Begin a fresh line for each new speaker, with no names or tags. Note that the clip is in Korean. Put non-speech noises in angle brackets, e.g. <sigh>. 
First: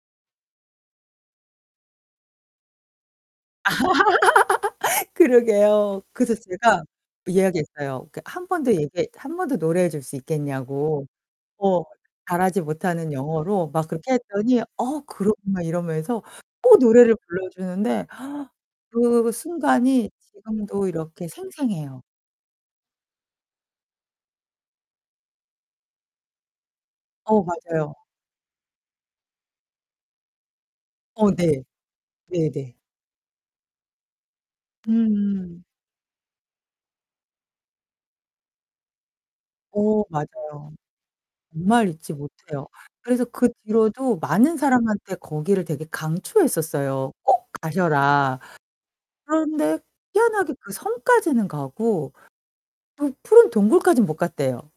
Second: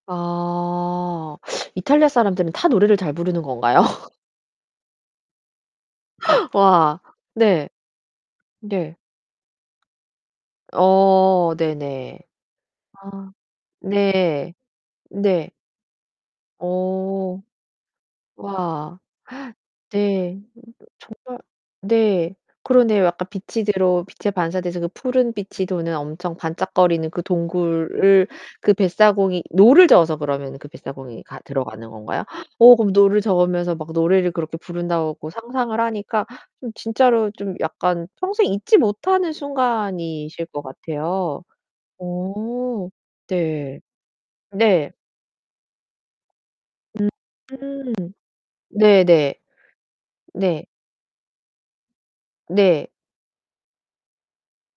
아 이탈리아 사람들은 다 노래를 잘 부르는
아
건가요?
<laughs> 그러게요. 그래서 제가
와,
이야기
네.
했어요. 그러니까 1 번 더 얘기
네.
1 번 더 노래해 줄 수 있겠냐고.
어
어.
네네.
잘하지 못하는
아
영어로 막 그렇게
네.
했더니 "어 그럼."
네.
막 이러면서 또 노래를
어.
불러주는데 <exhales>
와.
그
<gasps>
순간이
네.
지금도 이렇게
정말
생생해요.
네. 그러네요. 약간 빛이 들어 빛에 반사돼서 그 푸른 빛이 도는 엄청 반짝거리는 그
어, 맞아요.
동굴을 그 뱃사공이 노를 저어서 그러면 그 뱃사공이
어
가
네.
들어가는 건가요?
네네.
오 그럼 노를 저으면서 막 노래를 그렇게 부른다고
음.
상상을 하니까 으 진짜로 좀 약간 평생 잊지 못하는
어,
순간이실 것
맞아요.
같아요.
정말 잊지 못해요.
어
그래서 그
네.
뒤로도 많은
네.
사람한테 거기를 되게 강추했었어요. 꼭
음
가셔라.
네네.
그런데 희한하게
네.
그 섬까지는 가고
네.
또 푸른 동굴까지는 못 갔대요.